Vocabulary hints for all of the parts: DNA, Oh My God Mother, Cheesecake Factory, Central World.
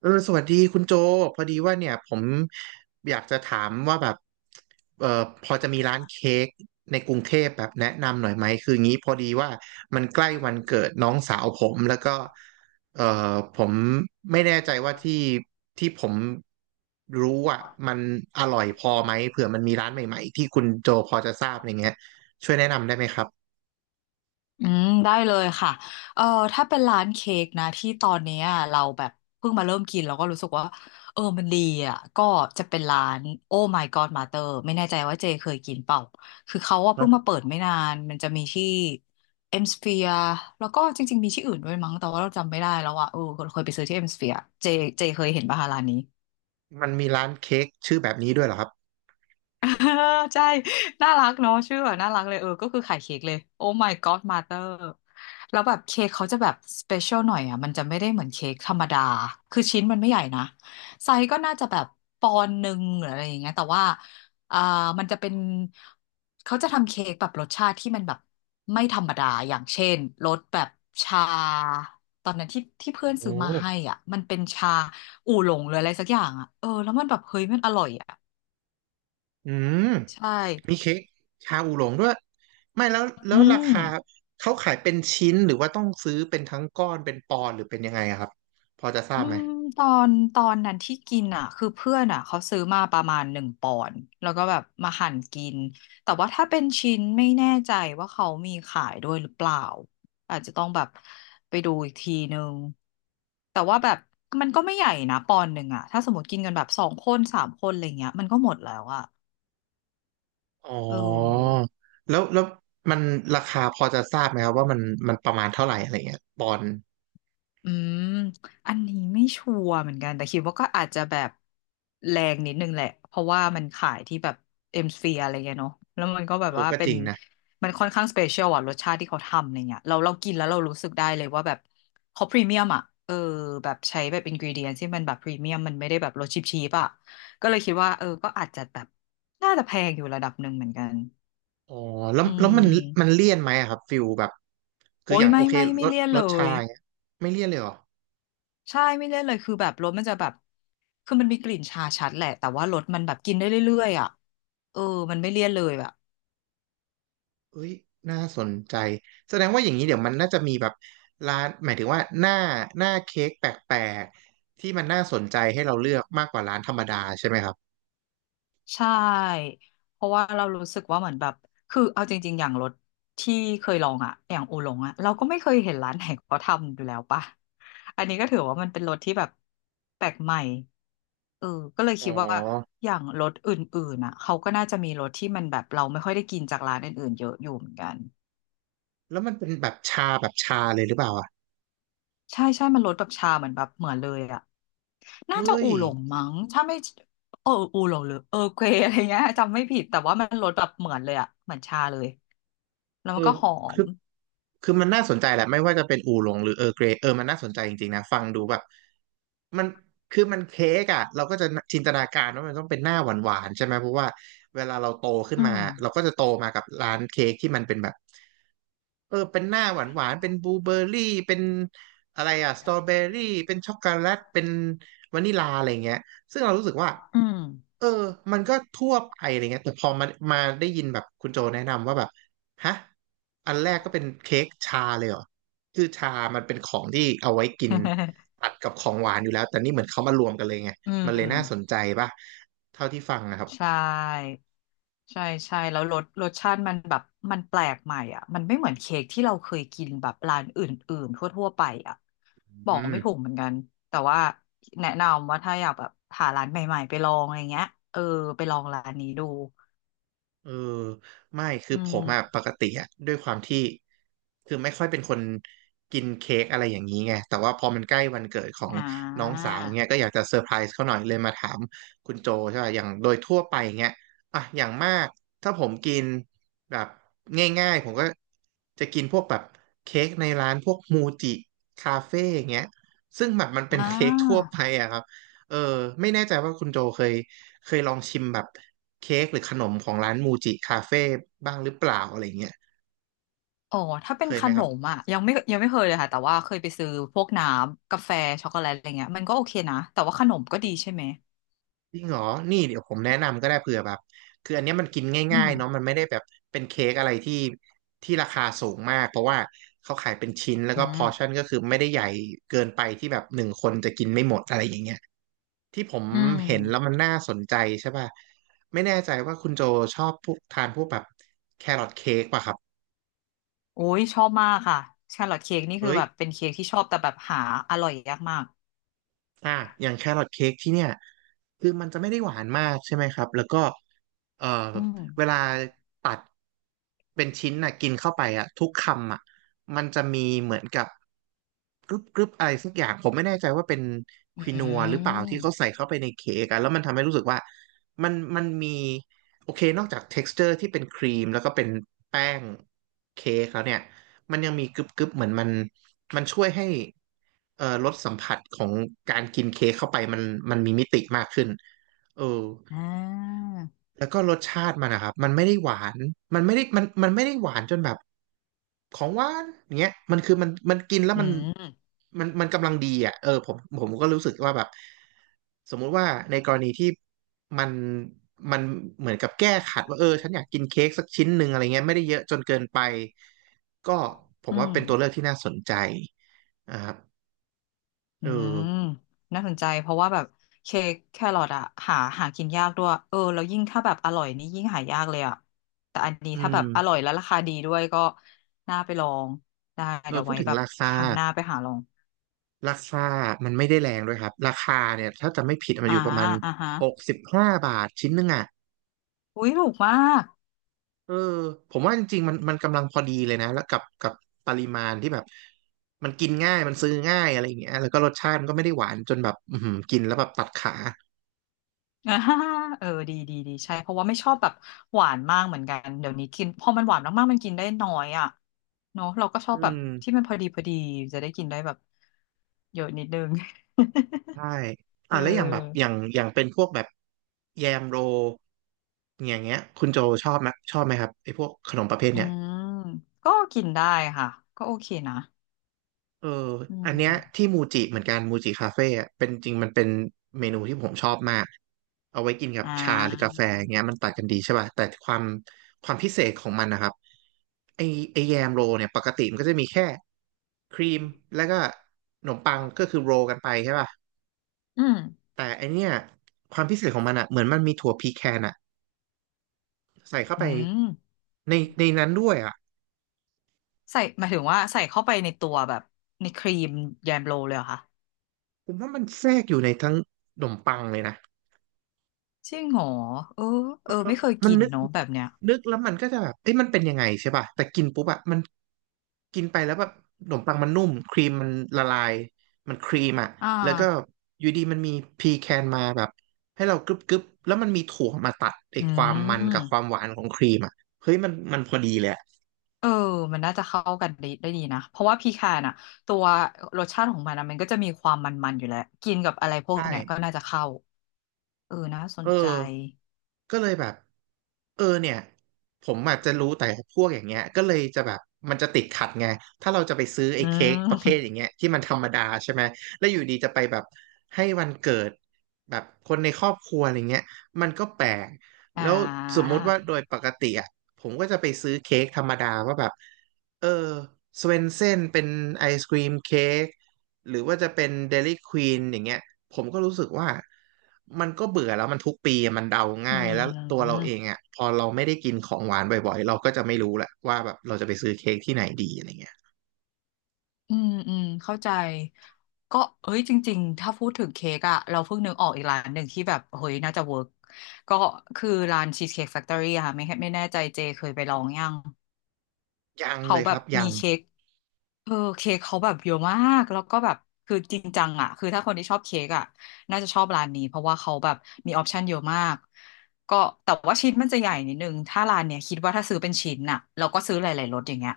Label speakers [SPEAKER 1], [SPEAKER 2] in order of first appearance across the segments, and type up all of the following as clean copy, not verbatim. [SPEAKER 1] สวัสดีคุณโจพอดีว่าเนี่ยผมอยากจะถามว่าแบบเออพอจะมีร้านเค้กในกรุงเทพแบบแนะนำหน่อยไหมคืองี้พอดีว่ามันใกล้วันเกิดน้องสาวผมแล้วก็เออผมไม่แน่ใจว่าที่ผมรู้อ่ะมันอร่อยพอไหมเผื่อมันมีร้านใหม่ๆที่คุณโจพอจะทราบอะไรเงี้ยช่วยแนะนำได้ไหมครับ
[SPEAKER 2] อืมได้เลยค่ะเออถ้าเป็นร้านเค้กนะที่ตอนเนี้ยเราแบบเพิ่งมาเริ่มกินเราก็รู้สึกว่ามันดีอ่ะก็จะเป็นร้าน Oh My God Mother ไม่แน่ใจว่าเจเคยกินเปล่าคือเขาว่าเพิ่
[SPEAKER 1] ฮะ
[SPEAKER 2] งมาเปิดไม่นานมันจะมีที่เอ็มสเฟียแล้วก็จริงๆมีที่อื่นด้วยมั้งแต่ว่าเราจำไม่ได้แล้วอ่ะเคยไปซื้อที่เอ็มสเฟียเจเจเคยเห็นป่ะคะร้านนี้
[SPEAKER 1] มันมีร้านเค้กชื่อแบบนี้ด้วยเหรอครับ
[SPEAKER 2] เออใช่ น่ารักเนาะชื่อแบบน่ารักเลยก็คือขายเค้กเลยโอ้ my god mother แล้วแบบเค้กเขาจะแบบสเปเชียลหน่อยอ่ะมันจะไม่ได้เหมือนเค้กธรรมดาคือชิ้นมันไม่ใหญ่นะไซส์ก็น่าจะแบบปอนด์หนึ่งหรืออะไรอย่างเงี้ยแต่ว่าอ่ามันจะเป็นเขาจะทำเค้กแบบรสชาติที่มันแบบไม่ธรรมดาอย่างเช่นรสแบบชาตอนนั้นที่ที่เพื่อน
[SPEAKER 1] โอ้
[SPEAKER 2] ซื้อมาให้อ่ะมันเป็นชาอู่หลงหรืออะไรสักอย่างอ่ะแล้วมันแบบเฮ้ยมันอร่อยอ่ะ
[SPEAKER 1] อืม
[SPEAKER 2] ใช่
[SPEAKER 1] มีเค้กชาอูหลงด้วยไม่แล้วแล้
[SPEAKER 2] อื
[SPEAKER 1] วรา
[SPEAKER 2] ม
[SPEAKER 1] คาเขาขายเป็นชิ้นหรือว่าต้องซื้อเป็นทั้งก้อนเป็นปอนด์หรือเป็นยังไงอะครับพอจะทรา
[SPEAKER 2] อื
[SPEAKER 1] บไหม
[SPEAKER 2] มตอนนั้นที่กินอ่ะคือเพื่อนอ่ะเขาซื้อมาประมาณหนึ่งปอนด์แล้วก็แบบมาหั่นกินแต่ว่าถ้าเป็นชิ้นไม่แน่ใจว่าเขามีขายด้วยหรือเปล่าอาจจะต้องแบบไปดูอีกทีนึงแต่ว่าแบบมันก็ไม่ใหญ่นะปอนด์หนึ่งอ่ะถ้าสมมติกินกันแบบสองคนสามคนอะไรเงี้ยมันก็หมดแล้วอ่ะ
[SPEAKER 1] อ๋
[SPEAKER 2] เออ
[SPEAKER 1] อแล้วมันราคาพอจะทราบไหมครับว่ามันประมาณเท่าไหร่อะไรเงี้ยปอนด์
[SPEAKER 2] อืมอันนี้ไม่ชัวร์เหมือนกันแต่คิดว่าก็อาจจะแบบแรงนิดนึงแหละเพราะว่ามันขายที่แบบเอ็มสเฟียอะไรเงี้ยเนาะแล้วมันก็แบบ
[SPEAKER 1] เออ
[SPEAKER 2] ว่า
[SPEAKER 1] ก็
[SPEAKER 2] เป็
[SPEAKER 1] จ
[SPEAKER 2] น
[SPEAKER 1] ริงนะ
[SPEAKER 2] มันค่อนข้างสเปเชียลอะรสชาติที่เขาทำอะไรเงี้ยเรากินแล้วเรารู้สึกได้เลยว่าแบบเขาพรีเมียมอะแบบใช้แบบอินกรีเดียนที่มันแบบพรีเมียมมันไม่ได้แบบรสชิปชีปอะก็เลยคิดว่าก็อาจจะแบบน่าจะแพงอยู่ระดับหนึ่งเหมือนกัน
[SPEAKER 1] อ๋อแล้ว
[SPEAKER 2] อื
[SPEAKER 1] แล้วมัน
[SPEAKER 2] ม
[SPEAKER 1] เลี่ยนไหมอะครับฟิลแบบคือ
[SPEAKER 2] โอ้
[SPEAKER 1] อ
[SPEAKER 2] ย
[SPEAKER 1] ย่างโอ
[SPEAKER 2] ไม่
[SPEAKER 1] เคร
[SPEAKER 2] ไม่
[SPEAKER 1] ส
[SPEAKER 2] ไม่เลี่ยน
[SPEAKER 1] ร
[SPEAKER 2] เล
[SPEAKER 1] สชา
[SPEAKER 2] ย
[SPEAKER 1] อย่างเงี้ยไม่เลี่ยนเลยเหรอ
[SPEAKER 2] ใช่ไม่เล่นเลยคือแบบรสมันจะแบบคือมันมีกลิ่นชาชัดแหละแต่ว่ารสมันแบบกินได้เรื่อยๆอ่ะเออมันไม่เลี่ยนเลยอ่ะ
[SPEAKER 1] เอ้ยน่าสนใจแสดงว่าอย่างนี้เดี๋ยวมันน่าจะมีแบบร้านหมายถึงว่าหน้าเค้กแปลกๆที่มันน่าสนใจให้เราเลือกมากกว่าร้านธรรมดาใช่ไหมครับ
[SPEAKER 2] ใช่เพราะว่าเรารู้สึกว่าเหมือนแบบคือเอาจริงๆอย่างรสที่เคยลองอ่ะอย่างอูหลงอ่ะเราก็ไม่เคยเห็นร้านไหนเขาทำอยู่แล้วป่ะอันนี้ก็ถือว่ามันเป็นรสที่แบบแปลกใหม่เออก็เลย
[SPEAKER 1] อ๋อ
[SPEAKER 2] คิดว่าอย่างรสอื่นๆอ่ะเขาก็น่าจะมีรสที่มันแบบเราไม่ค่อยได้กินจากร้านอื่นๆเยอะอยู่เหมือนกัน
[SPEAKER 1] แล้วมันเป็นแบบชาแบบชาเลยหรือเปล่าอ่ะ
[SPEAKER 2] ใช่ใช่ มันรสแบบชาเหมือนแบบเหมือนเลยอะน่าจะ
[SPEAKER 1] เฮ้ย
[SPEAKER 2] อู่หลงมั้งถ้าไม่อู่หลงหรือเกวอะไรเงี้ยจำไม่ผิด แต่ว่ามันรสแบบเหมือนเลยอะเหมือนชาเลยแล้ว
[SPEAKER 1] เอ
[SPEAKER 2] มั
[SPEAKER 1] อ
[SPEAKER 2] นก็หอ
[SPEAKER 1] คื
[SPEAKER 2] ม
[SPEAKER 1] อคือมันน่าสนใจแหละไม่ว่าจะเป็นอูหลงหรือร์เกรย์เออมันน่าสนใจจริงๆนะฟังดูแบบมันคือมันเค้กอ่ะเราก็จะจินตนาการว่ามันต้องเป็นหน้าหวานๆใช่ไหมเพราะว่าเวลาเราโตขึ้น
[SPEAKER 2] อื
[SPEAKER 1] มา
[SPEAKER 2] ม
[SPEAKER 1] เราก็จะโตมากับร้านเค้กที่มันเป็นแบบ เป็นหน้าหวานหวานเป็นบลูเบอร์รี่เป็นอะไรอะสตรอเบอรี่เป็นช็อกโกแลตเป็นวานิลาอะไรเงี้ยซึ่งเรารู้สึกว่า
[SPEAKER 2] อืม
[SPEAKER 1] เออมันก็ทั่วไปอะไรเงี้ยแต่พอมาได้ยินแบบคุณโจแนะนำว่าแบบฮะอันแรกก็เป็นเค้กชาเลยเหรอคือชามันเป็นของที่เอาไว้กิน ตัดกับของหวานอยู่แล้วแต่นี่เหมือนเขามารวมกันเลยไง
[SPEAKER 2] อื
[SPEAKER 1] มัน
[SPEAKER 2] ม
[SPEAKER 1] เลยน่าสนใจป่ะเท่าที่ฟังนะครับ
[SPEAKER 2] ใช่ ใช่ใช่แล้วรสชาติมันแบบมันแปลกใหม่อ่ะมันไม่เหมือนเค้กที่เราเคยกินแบบร้านอื่นๆทั่วๆไปอ่ะบอ
[SPEAKER 1] อื
[SPEAKER 2] ก
[SPEAKER 1] ม
[SPEAKER 2] ไม่ถูกเหมือนกันแต่ว่าแนะนำว่าถ้าอยากแบบหาร้านใหม่ๆไปลองอะไรเงี้ยเออไปลองร้านนี้ดู
[SPEAKER 1] เออไม่คื
[SPEAKER 2] อื
[SPEAKER 1] อผมอะ
[SPEAKER 2] ม
[SPEAKER 1] ปกติอะด้วยความที่คือไม่ค่อยเป็นคนกินเค้กอะไรอย่างนี้ไงแต่ว่าพอมันใกล้วันเกิดของ
[SPEAKER 2] อ่
[SPEAKER 1] น้อง
[SPEAKER 2] า
[SPEAKER 1] สาวเงี้ยก็อยากจะเซอร์ไพรส์เขาหน่อยเลยมาถามคุณโจใช่ป่ะอย่างโดยทั่วไปเงี้ยอ่ะอย่างมากถ้าผมกินแบบง่ายๆผมก็จะกินพวกแบบเค้กในร้านพวกมูจิคาเฟ่ยงเงี้ยซึ่งแบบมันเป็
[SPEAKER 2] อ่
[SPEAKER 1] นเค้กทั่ว
[SPEAKER 2] า
[SPEAKER 1] ไปอะครับเออไม่แน่ใจว่าคุณโจเคยลองชิมแบบ เค้กหรือขนมของร้านมูจิคาเฟ่บ้างหรือเปล่าอะไรเงี้ย
[SPEAKER 2] อ๋อถ้าเป็
[SPEAKER 1] เค
[SPEAKER 2] น
[SPEAKER 1] ย
[SPEAKER 2] ข
[SPEAKER 1] ไหม
[SPEAKER 2] น
[SPEAKER 1] ครั
[SPEAKER 2] ม
[SPEAKER 1] บ
[SPEAKER 2] อ่ะยังไม่เคยเลยค่ะแต่ว่าเคยไปซื้อพวกน้ำกาแฟช็อกโกแลตอะไรเงี้ยมันก็โอเคนะแต่ว่าขนมก็ดีใช่ไหม
[SPEAKER 1] จริงเหรอนี่เดี๋ยวผมแนะนำก็ได้เผื่อแบบคืออันเนี้ยมันกิน
[SPEAKER 2] อื
[SPEAKER 1] ง่า
[SPEAKER 2] ม
[SPEAKER 1] ยๆเนาะมันไม่ได้แบบเป็นเค้กอะไรที่ราคาสูงมากเพราะว่าเขาขายเป็นชิ้นแล้ว
[SPEAKER 2] อื
[SPEAKER 1] ก็พอ
[SPEAKER 2] ม
[SPEAKER 1] ร์ชั่นก็คือไม่ได้ใหญ่เกินไปที่แบบหนึ่งคนจะกินไม่หมดอะไรอย่างเงี้ยที่ผม
[SPEAKER 2] อืม
[SPEAKER 1] เห็นแล้วมันน่าสนใจใช่ป่ะไม่แน่ใจว่าคุณโจชอบพวกทานพวกแบบแครอทเค้กป่ะครับ
[SPEAKER 2] โอ้ยชอบมากค่ะชาร์ลอตเค้กนี่คือ
[SPEAKER 1] เฮ้ย
[SPEAKER 2] แบบเป็นเค้กที่ชอบแต่แบบหาอร่อยยากมาก
[SPEAKER 1] อ่ะอย่างแครอทเค้กที่เนี่ยคือมันจะไม่ได้หวานมากใช่ไหมครับแล้วก็ เอ่อ
[SPEAKER 2] อื
[SPEAKER 1] เวลา
[SPEAKER 2] ม
[SPEAKER 1] ตัดเป็นชิ้นน่ะกินเข้าไปอ่ะทุกคำอ่ะมันจะมีเหมือนกับกรึบกรึบอะไรสักอย่างผมไม่แน่ใจว่าเป็นค
[SPEAKER 2] อื
[SPEAKER 1] วินัวหรือเปล่าที่เขา
[SPEAKER 2] ม
[SPEAKER 1] ใส่เข้าไปในเค้กอะแล้วมันทำให้รู้สึกว่ามันมีโอเคนอกจาก texture ที่เป็นครีมแล้วก็เป็นแป้งเค้กแล้วเนี่ยมันยังมีกรึบกรึบเหมือนมันมันช่วยให้รสสัมผัสของการกินเค้กเข้าไปมันมีมิติมากขึ้นเออ
[SPEAKER 2] อ่า
[SPEAKER 1] แล้วก็รสชาติมันนะครับมันไม่ได้หวานมันไม่ได้มันไม่ได้หวานจนแบบของหวานอย่างเงี้ยมันคือมันกินแล้ว
[SPEAKER 2] อื
[SPEAKER 1] มัน
[SPEAKER 2] ม
[SPEAKER 1] มันมันกำลังดีอ่ะเออผมก็รู้สึกว่าแบบสมมุติว่าในกรณีที่มันมันเหมือนกับแก้ขัดว่าเออฉันอยากกินเค้กสักชิ้นหนึ่งอะไรเงี้ยไม่ได้เยอะจนเกินไปก็ผม
[SPEAKER 2] อื
[SPEAKER 1] ว่า
[SPEAKER 2] ม
[SPEAKER 1] เป็นตัวเลือกที่น่าสนใจนะครับ
[SPEAKER 2] อื
[SPEAKER 1] เออ
[SPEAKER 2] มน่าสนใจเพราะว่าแบบเค้กแครอทอะหากินยากด้วยแล้วยิ่งถ้าแบบอร่อยนี่ยิ่งหายากเลยอะแต่อันนี้
[SPEAKER 1] อื
[SPEAKER 2] ถ้าแบ
[SPEAKER 1] ม
[SPEAKER 2] บอร่อยและราคาดีด้วยก็น่าไปลองได้
[SPEAKER 1] เอ
[SPEAKER 2] เดี๋
[SPEAKER 1] อ
[SPEAKER 2] ยว
[SPEAKER 1] พูด
[SPEAKER 2] ไว้
[SPEAKER 1] ถึง
[SPEAKER 2] แบบ
[SPEAKER 1] ราคา
[SPEAKER 2] ครั้งหน้าไปหาลอง
[SPEAKER 1] ราคามันไม่ได้แรงด้วยครับ ราคาเนี่ยถ้าจะไม่ผิดมันอ
[SPEAKER 2] อ่า
[SPEAKER 1] ยู่ประมาณ
[SPEAKER 2] อ่าฮะ
[SPEAKER 1] 65 บาทชิ้นหนึงอ่ะ
[SPEAKER 2] อุ้ยถูกมาก
[SPEAKER 1] เออผมว่าจริงๆมันกำลังพอดีเลยนะแล้วกับปริมาณที่แบบมันกินง่ายมันซื้อง่ายอะไรอย่างเงี้ยแล้วก็รสชาติมันก็ไม่ได้หวานจนแบบอือหือกินแล้วแบบตัดขา
[SPEAKER 2] อ่าดีใช่เพราะว่าไม่ชอบแบบหวานมากเหมือนกันเดี๋ยวนี้กินพอมันหวานมากๆมันกินได้น้อยอ่ะเนาะเราก็ชอ
[SPEAKER 1] อื
[SPEAKER 2] บแบบ
[SPEAKER 1] ม
[SPEAKER 2] ที่มันพอดีจะได้กินได้แบบเยอะนิดนึง
[SPEAKER 1] ใช่
[SPEAKER 2] เ
[SPEAKER 1] อ่ะแล้วอย่างแบบอ
[SPEAKER 2] ออ
[SPEAKER 1] ย่างอย่างเป็นพวกแบบแยมโรอย่างเงี้ยคุณโจชอบไหมครับไอ้พวกขนมประเภท
[SPEAKER 2] อื
[SPEAKER 1] เนี้ย
[SPEAKER 2] มก็กินได้ค่ะก็โอเคนะ
[SPEAKER 1] เออ
[SPEAKER 2] อืม
[SPEAKER 1] อัน
[SPEAKER 2] อ
[SPEAKER 1] เนี้
[SPEAKER 2] น
[SPEAKER 1] ย
[SPEAKER 2] เนี้ย
[SPEAKER 1] ที่มูจิเหมือนกันมูจิคาเฟ่อะเป็นจริงมันเป็นเมนูที่ผมชอบมากเอาไว้กินกับ
[SPEAKER 2] อ่า
[SPEAKER 1] ชาหรือกาแฟอย่างเงี้ยมันตัดกันดีใช่ป่ะแต่ความพิเศษของมันนะครับไอไอแยมโรลเนี่ยปกติมันก็จะมีแค่ครีมแล้วก็ขนมปังก็คือโรลกันไปใช่ป่ะ
[SPEAKER 2] อืม
[SPEAKER 1] แต่ไอเนี้ยความพิเศษของมันอะเหมือนมันมีถั่วพีแคนอะใส่เข้า
[SPEAKER 2] อื
[SPEAKER 1] ไป
[SPEAKER 2] ม
[SPEAKER 1] ในนั้นด้วยอะ
[SPEAKER 2] ใส่หมายถึงว่าใส่เข้าไปในตัวแบบในครีมแยมโรเลยเหรอคะ
[SPEAKER 1] ผมว่ามันแทรกอยู่ในทั้งขนมปังเลยนะ
[SPEAKER 2] จริงเหรอเออเออไม่เคย
[SPEAKER 1] มัน
[SPEAKER 2] กิน
[SPEAKER 1] นึก
[SPEAKER 2] เนาะแบบเนี้ย
[SPEAKER 1] นึกแล้วมันก็จะแบบเอ้ยมันเป็นยังไงใช่ป่ะแต่กินปุ๊บอะมันกินไปแล้วแบบขนมปังมันนุ่มครีมมันละลายมันครีมอะ
[SPEAKER 2] อ่า
[SPEAKER 1] แล้วก็อยู่ดีมันมีพีแคนมาแบบให้เรากรึบกรึบแล้วมันมีถั่วมาตัดไอ้
[SPEAKER 2] อื
[SPEAKER 1] ความมันกับความ
[SPEAKER 2] ม
[SPEAKER 1] หวานของครีมอะเฮ้ยมันพอดีเลยอะ
[SPEAKER 2] เออมันน่าจะเข้ากันได้ดีนะเพราะว่าพีคานอ่ะตัวรสชาติของมันอะมันก็จะมีความมันๆอยู่แล้วกินกับอะไรพ
[SPEAKER 1] ใ
[SPEAKER 2] วกเนี้ยก็
[SPEAKER 1] ช่
[SPEAKER 2] น่าจะเข้าเออน่าส
[SPEAKER 1] เอ
[SPEAKER 2] น
[SPEAKER 1] อ
[SPEAKER 2] ใจ
[SPEAKER 1] ก็เลยแบบเออเนี่ยผมอาจจะรู้แต่พวกอย่างเงี้ยก็เลยจะแบบมันจะติดขัดไงถ้าเราจะไปซื้อไอ้
[SPEAKER 2] อื
[SPEAKER 1] เค้กประเภทอย่าง
[SPEAKER 2] ม
[SPEAKER 1] เงี้ยที่มันธรรมดาใช่ไหมแล้วอยู่ดีจะไปแบบให้วันเกิดแบบคนในครอบครัวอะไรเงี้ยมันก็แปลก
[SPEAKER 2] อ่
[SPEAKER 1] แล้วสม
[SPEAKER 2] า
[SPEAKER 1] มุติว่าโดยปกติอ่ะผมก็จะไปซื้อเค้กธรรมดาว่าแบบเออสเวนเซ่นเป็นไอศกรีมเค้ก หรือว่าจะเป็น Dairy Queen อย่างเงี้ยผมก็รู้สึกว่ามันก็เบื่อแล้วมันทุกปีมันเดา
[SPEAKER 2] อื
[SPEAKER 1] ง่ายแล้วตัวเรา
[SPEAKER 2] ม
[SPEAKER 1] เองอ่ะพอเราไม่ได้กินของหวานบ่อยๆเราก็จะไม่รู้แหละว่าแบบเราจะไปซื้อเค้กที่ไหนดีอะไรเงี้ย
[SPEAKER 2] อืมเข้าใจก็เอ้ยจริงๆถ้าพูดถึงเค้กอะเราเพิ่งนึกออกอีกร้านหนึ่งที่แบบเฮ้ยน่าจะเวิร์กก็คือร้านชีสเค้กแฟคทอรี่ค่ะไม่แน่ใจเจเคยไปลองยัง
[SPEAKER 1] ยัง
[SPEAKER 2] เขา
[SPEAKER 1] เลย
[SPEAKER 2] แบ
[SPEAKER 1] ครั
[SPEAKER 2] บ
[SPEAKER 1] บ
[SPEAKER 2] มี
[SPEAKER 1] ยัง
[SPEAKER 2] เค้ก เออเค้กเขาแบบเยอะมากแล้วก็แบบคือจริงจังอ่ะคือถ้าคนที่ชอบเค้กอ่ะน่าจะชอบร้านนี้เพราะว่าเขาแบบมีออปชันเยอะมากก็แต่ว่าชิ้นมันจะใหญ่นิดนึงถ้าร้านเนี้ยคิดว่าถ้าซื้อเป็นชิ้นน่ะเราก็ซื้อหลายๆรสอย่างเงี้ย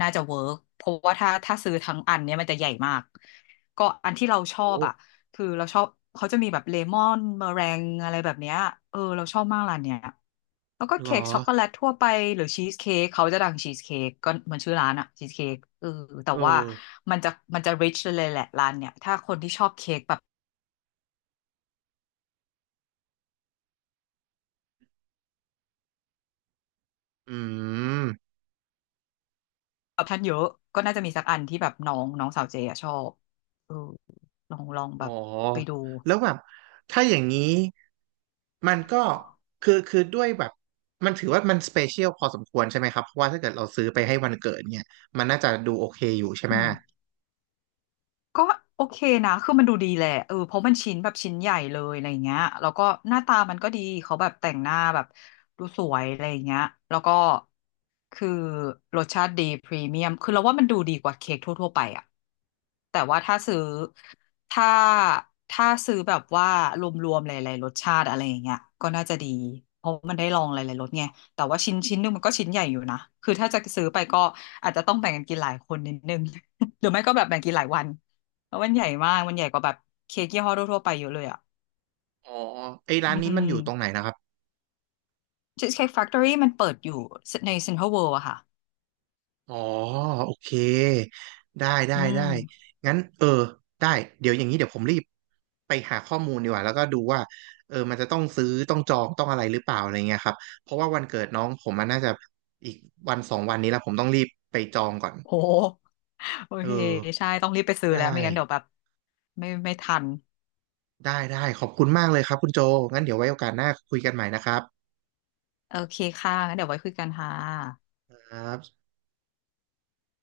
[SPEAKER 2] น่าจะเวิร์กเพราะว่าถ้าซื้อทั้งอันเนี้ยมันจะใหญ่มากก็อันที่เราชอบ
[SPEAKER 1] โอ้
[SPEAKER 2] อ่ะ คือเราชอบเขาจะมีแบบเลมอนเมอแรงอะไรแบบเนี้ยเออเราชอบมากร้านเนี้ยแล้วก็
[SPEAKER 1] หรอ
[SPEAKER 2] เค้กช็อกโกแลตทั่วไปหรือชีสเค้กเขาจะดังชีสเค้กก็เหมือนชื่อร้านอะชีสเค้กเออแต่
[SPEAKER 1] เอ
[SPEAKER 2] ว่า
[SPEAKER 1] อ
[SPEAKER 2] มันจะมันจะ rich เลยแหละร้านเนี่ยถ้าคนที่ชอบเค้กแบบ
[SPEAKER 1] อืม
[SPEAKER 2] ออปชั่นเยอะก็น่าจะมีสักอันที่แบบน้องน้องสาวเจอะชอบเออลอง
[SPEAKER 1] อ๋
[SPEAKER 2] แบ
[SPEAKER 1] อ
[SPEAKER 2] บไปดู
[SPEAKER 1] แล้วแบบถ้าอย่างนี้มันก็คือด้วยแบบมันถือว่ามันสเปเชียลพอสมควรใช่ไหมครับเพราะว่าถ้าเกิดเราซื้อไปให้วันเกิดเนี่ยมันน่าจะดูโอเคอยู่ใช่ไห
[SPEAKER 2] อื
[SPEAKER 1] ม
[SPEAKER 2] ม ก็โอเคนะคือมันดูดีแหละเออเพราะมันชิ้นแบบชิ้นใหญ่เลยอะไรเงี้ยแล้วก็หน้าตามันก็ดี เขาแบบแต่งหน้าแบบดูสวยอะไรเงี้ยแล้วก็คือรสชาติดีพรีเมียมคือเราว่ามันดูดีกว่าเค้กทั่วๆไปอะแต่ว่าถ้าซื้อถ้าถ้าซื้อแบบว่ารวมๆหลายๆรสชาติอะไรอย่างเงี้ยก็น่าจะดีเพราะมันได้ลองหลายๆรสไงแต่ว่าชิ้นหนึงมันก็ชิ้นใหญ่อยู่นะคือถ้าจะซื้อไปก็อาจจะต้องแบ่งกันกินหลายคนนิดนึง หรือไม่ก็แบบแบ่งกินหลายวัน แล้วมันใหญ่มากมันใหญ่กว่าแบบเค้กยี่ห้อทั่วๆไปเยอะเลยอ่ะ
[SPEAKER 1] อ๋อไอ้
[SPEAKER 2] อื
[SPEAKER 1] ร้านนี้มั
[SPEAKER 2] ม
[SPEAKER 1] นอยู่ตรงไหนนะครับ
[SPEAKER 2] Cheesecake Factory มันเปิดอยู่ใน Central World อะค่ะ
[SPEAKER 1] อ๋อโอเคได้ได้
[SPEAKER 2] อื
[SPEAKER 1] ได้
[SPEAKER 2] ม
[SPEAKER 1] งั้นเออได้เดี๋ยวอย่างนี้เดี๋ยวผมรีบไปหาข้อมูลดีกว่าแล้วก็ดูว่าเออมันจะต้องซื้อต้องจองต้องอะไรหรือเปล่าอะไรเงี้ยครับเพราะว่าวันเกิดน้องผมมันน่าจะอีกวันสองวันนี้แล้วผมต้องรีบไปจองก่อน
[SPEAKER 2] โหโอ
[SPEAKER 1] เอ
[SPEAKER 2] เค
[SPEAKER 1] อ
[SPEAKER 2] ใช่ ต้องรีบไปซื้อแล้ว
[SPEAKER 1] ได้
[SPEAKER 2] ไม่งั้นเดี๋ยวแบบไม่ทัน
[SPEAKER 1] ได้ได้ขอบคุณมากเลยครับคุณโจงั้นเดี๋ยวไว้โอกาสหน้าคุยกันใหม่นะครับ
[SPEAKER 2] โอเคค่ะงั้นเดี๋ยวไว้คุยกันค่ะ
[SPEAKER 1] ครับ